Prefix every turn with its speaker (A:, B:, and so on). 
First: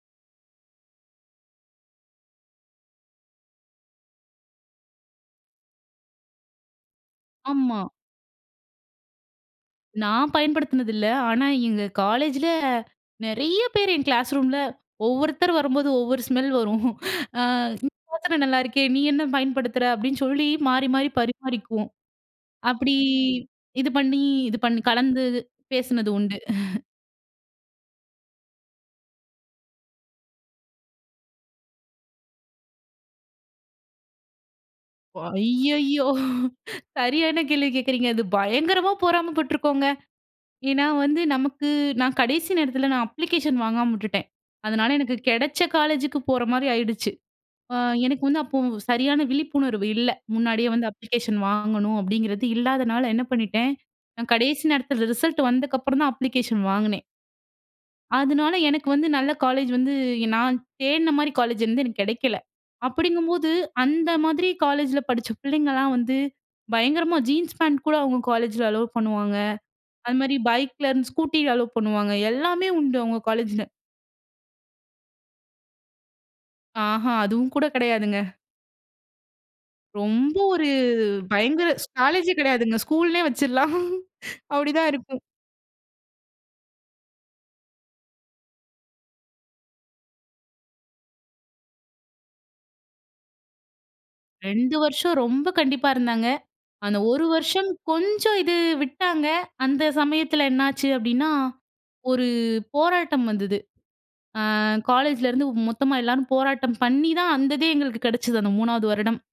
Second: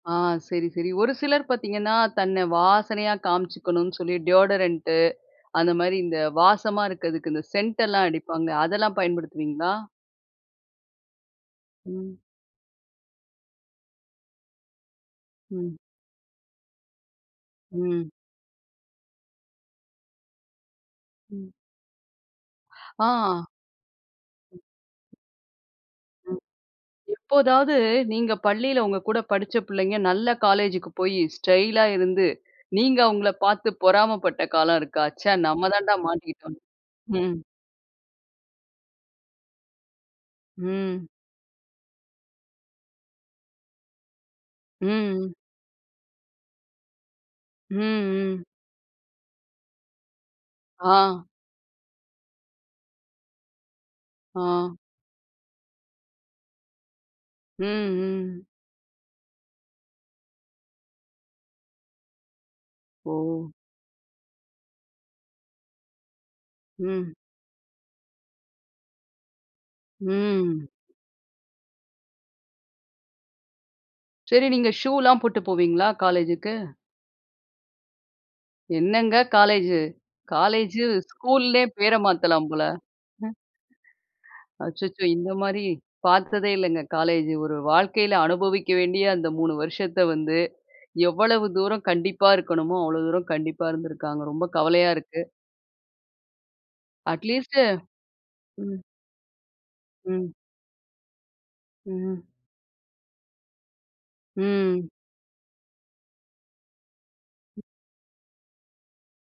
A: ஆ. சரி, சரி. ஒரு சிலர் பாத்தீங்கன்னா, தன்னை வாசனையா காமிச்சிக்கணும்னு சொல்லி டியோடரண்ட்டு அந்த மாரி இந்த வாசமா இருக்கதுக்கு, இந்த
B: ஆமா.
A: சென்ட்டெல்லாம் அடிப்பாங்க. அதெல்லாம் பயன்படுத்துவீங்களா?
B: நான் பயன்படுத்தினது இல்ல. ஆனா, எங்க
A: ம்.
B: காலேஜில நெறைய பேர் என் கிளாஸ் ரூம்ல ஒவ்வொருத்தர்
A: ம்.
B: வரும்போது, ஒவ்வொரு ஸ்மெல் வரும். "அ
A: ம்.
B: [unintelligible] நல்லாயிருக்கே நீ என்ன பயன்படுத்துற?" அப்படின்னு சொல்லி மாறி, மாறி
A: ம்.
B: பரிமாறிக்குவோம். அப்டி
A: ஆ.
B: இது பண்ணி, இது பண்ணி கலந்து பேசினது உண்டு.
A: எப்போதாவது, நீங்க பள்ளியில உங்க கூட படிச்ச பிள்ளைங்க, நல்ல காலேஜ்க்கு போயி ஸ்டைலா இருந்து, நீங்க அவுங்கள பாத்து பொறாமை பட்ட காலம் இருக்கா?
B: ஓ!
A: ச்ச நம்ம தாண்ட
B: ஐயயோ!
A: மாட்டிக்கிட்டோன்னு. ம்.
B: சரியான கேள்வி கேக்குறீங்க அது பயங்கரமா பொறாம பட்ருக்கோங்க. ஏன்னா
A: ம்.
B: வந்து நமக்கு நான் கடைசி நேரத்தில நான் அப்ளிகேஷன் வாங்காம உட்டுட்டேன். அதனால எனக்கு
A: ம்.
B: கெடச்ச காலேஜுக்கு போற மாரி ஆயிடுச்சு. அ
A: ம்,
B: எனக்கு வந்து,
A: ம்.
B: அப்போ சரியான விழிப்புணர்வு இல்ல. முன்னாடியே வந்து
A: ஆ.
B: அப்ளிகேஷன் வாங்கணும், அப்படிங்கிறது இல்லாதனால என்ன பண்ணிட்டேன், நான் கடைசி
A: ஆ.
B: நேரத்தில ரிசல்ட் வந்ததுக்கப்புறம் தான் அப்ளிகேஷன் வாங்குனேன்.
A: ம், ம்.
B: அதனால எனக்கு வந்து நல்ல காலேஜ் வந்து நான் தேடின மாரி காலேஜ் வந்து எனக்கு கிடைக்கல. அப்படிங்கும்போது,
A: ஓ!
B: அந்த மாதிரி காலேஜில படிச்ச பிள்ளைங்கலாம் வந்து
A: ம்.
B: பயங்கரமா ஜீன்ஸ் பேண்ட் கூட அவுங்க காலேஜில அலோவ் பண்ணுவாங்க. அதுமாதிரி
A: ம்.
B: பைக்கிலருந்து, ஸ்கூட்டி அலோவ் பண்ணுவாங்க. எல்லாமே உண்டு. அவுங்க காலேஜில.
A: சரி நீங்க ஷூலாம் போட்டு போவீங்களா காலேஜுக்கு?
B: ஆஹா அதுவும் கூட கெடையாதுங்க.
A: என்னங்க காலேஜு?
B: ரொம்ப ஒரு
A: காலேஜு ஸ்கூல்லயே
B: பயங்கர ஸ்
A: பேர
B: காலேஜே
A: மாத்தலாம் போல!
B: கிடையாதுங்க. ஸ்கூல்னே வச்சுரலாம். அப்படித்தான்
A: அச்சச்சோ,
B: இருக்கும்.
A: இந்த மாரி பாத்ததே இல்லங்க. காலேஜு ஒரு வாழ்க்கையில அனுபவிக்க வேண்டிய அந்த 3 வருஷத்த வந்து, எவ்வளவு தூரம் கண்டிப்பா இருக்கணுமோ, அவ்வளவு தூரம் கண்டிப்பா இருந்துருக்காங்க. ரொம்ப
B: 2
A: கவலையா
B: வருஷம்
A: இருக்கு.
B: ரொம்ப கண்டிப்பா இருந்தாங்க. அந்த 1
A: அட்லீஸ்ட்டு
B: வருஷம், கொஞ்சம் இது
A: ம்.
B: விட்டாங்க, அந்த
A: ம்.
B: சமயத்தில என்ன ஆச்சு அப்டின்னா,
A: ம். ம்.
B: ஒரு போராட்டம் வந்தது. அ
A: ம்.
B: காலேஜில இருந்து மொத்தமா எல்லோரும் போராட்டம் பண்ணிதான், அந்ததே எங்களுக்கு கிடைச்சது அந்த 3ஆவது வருடம்.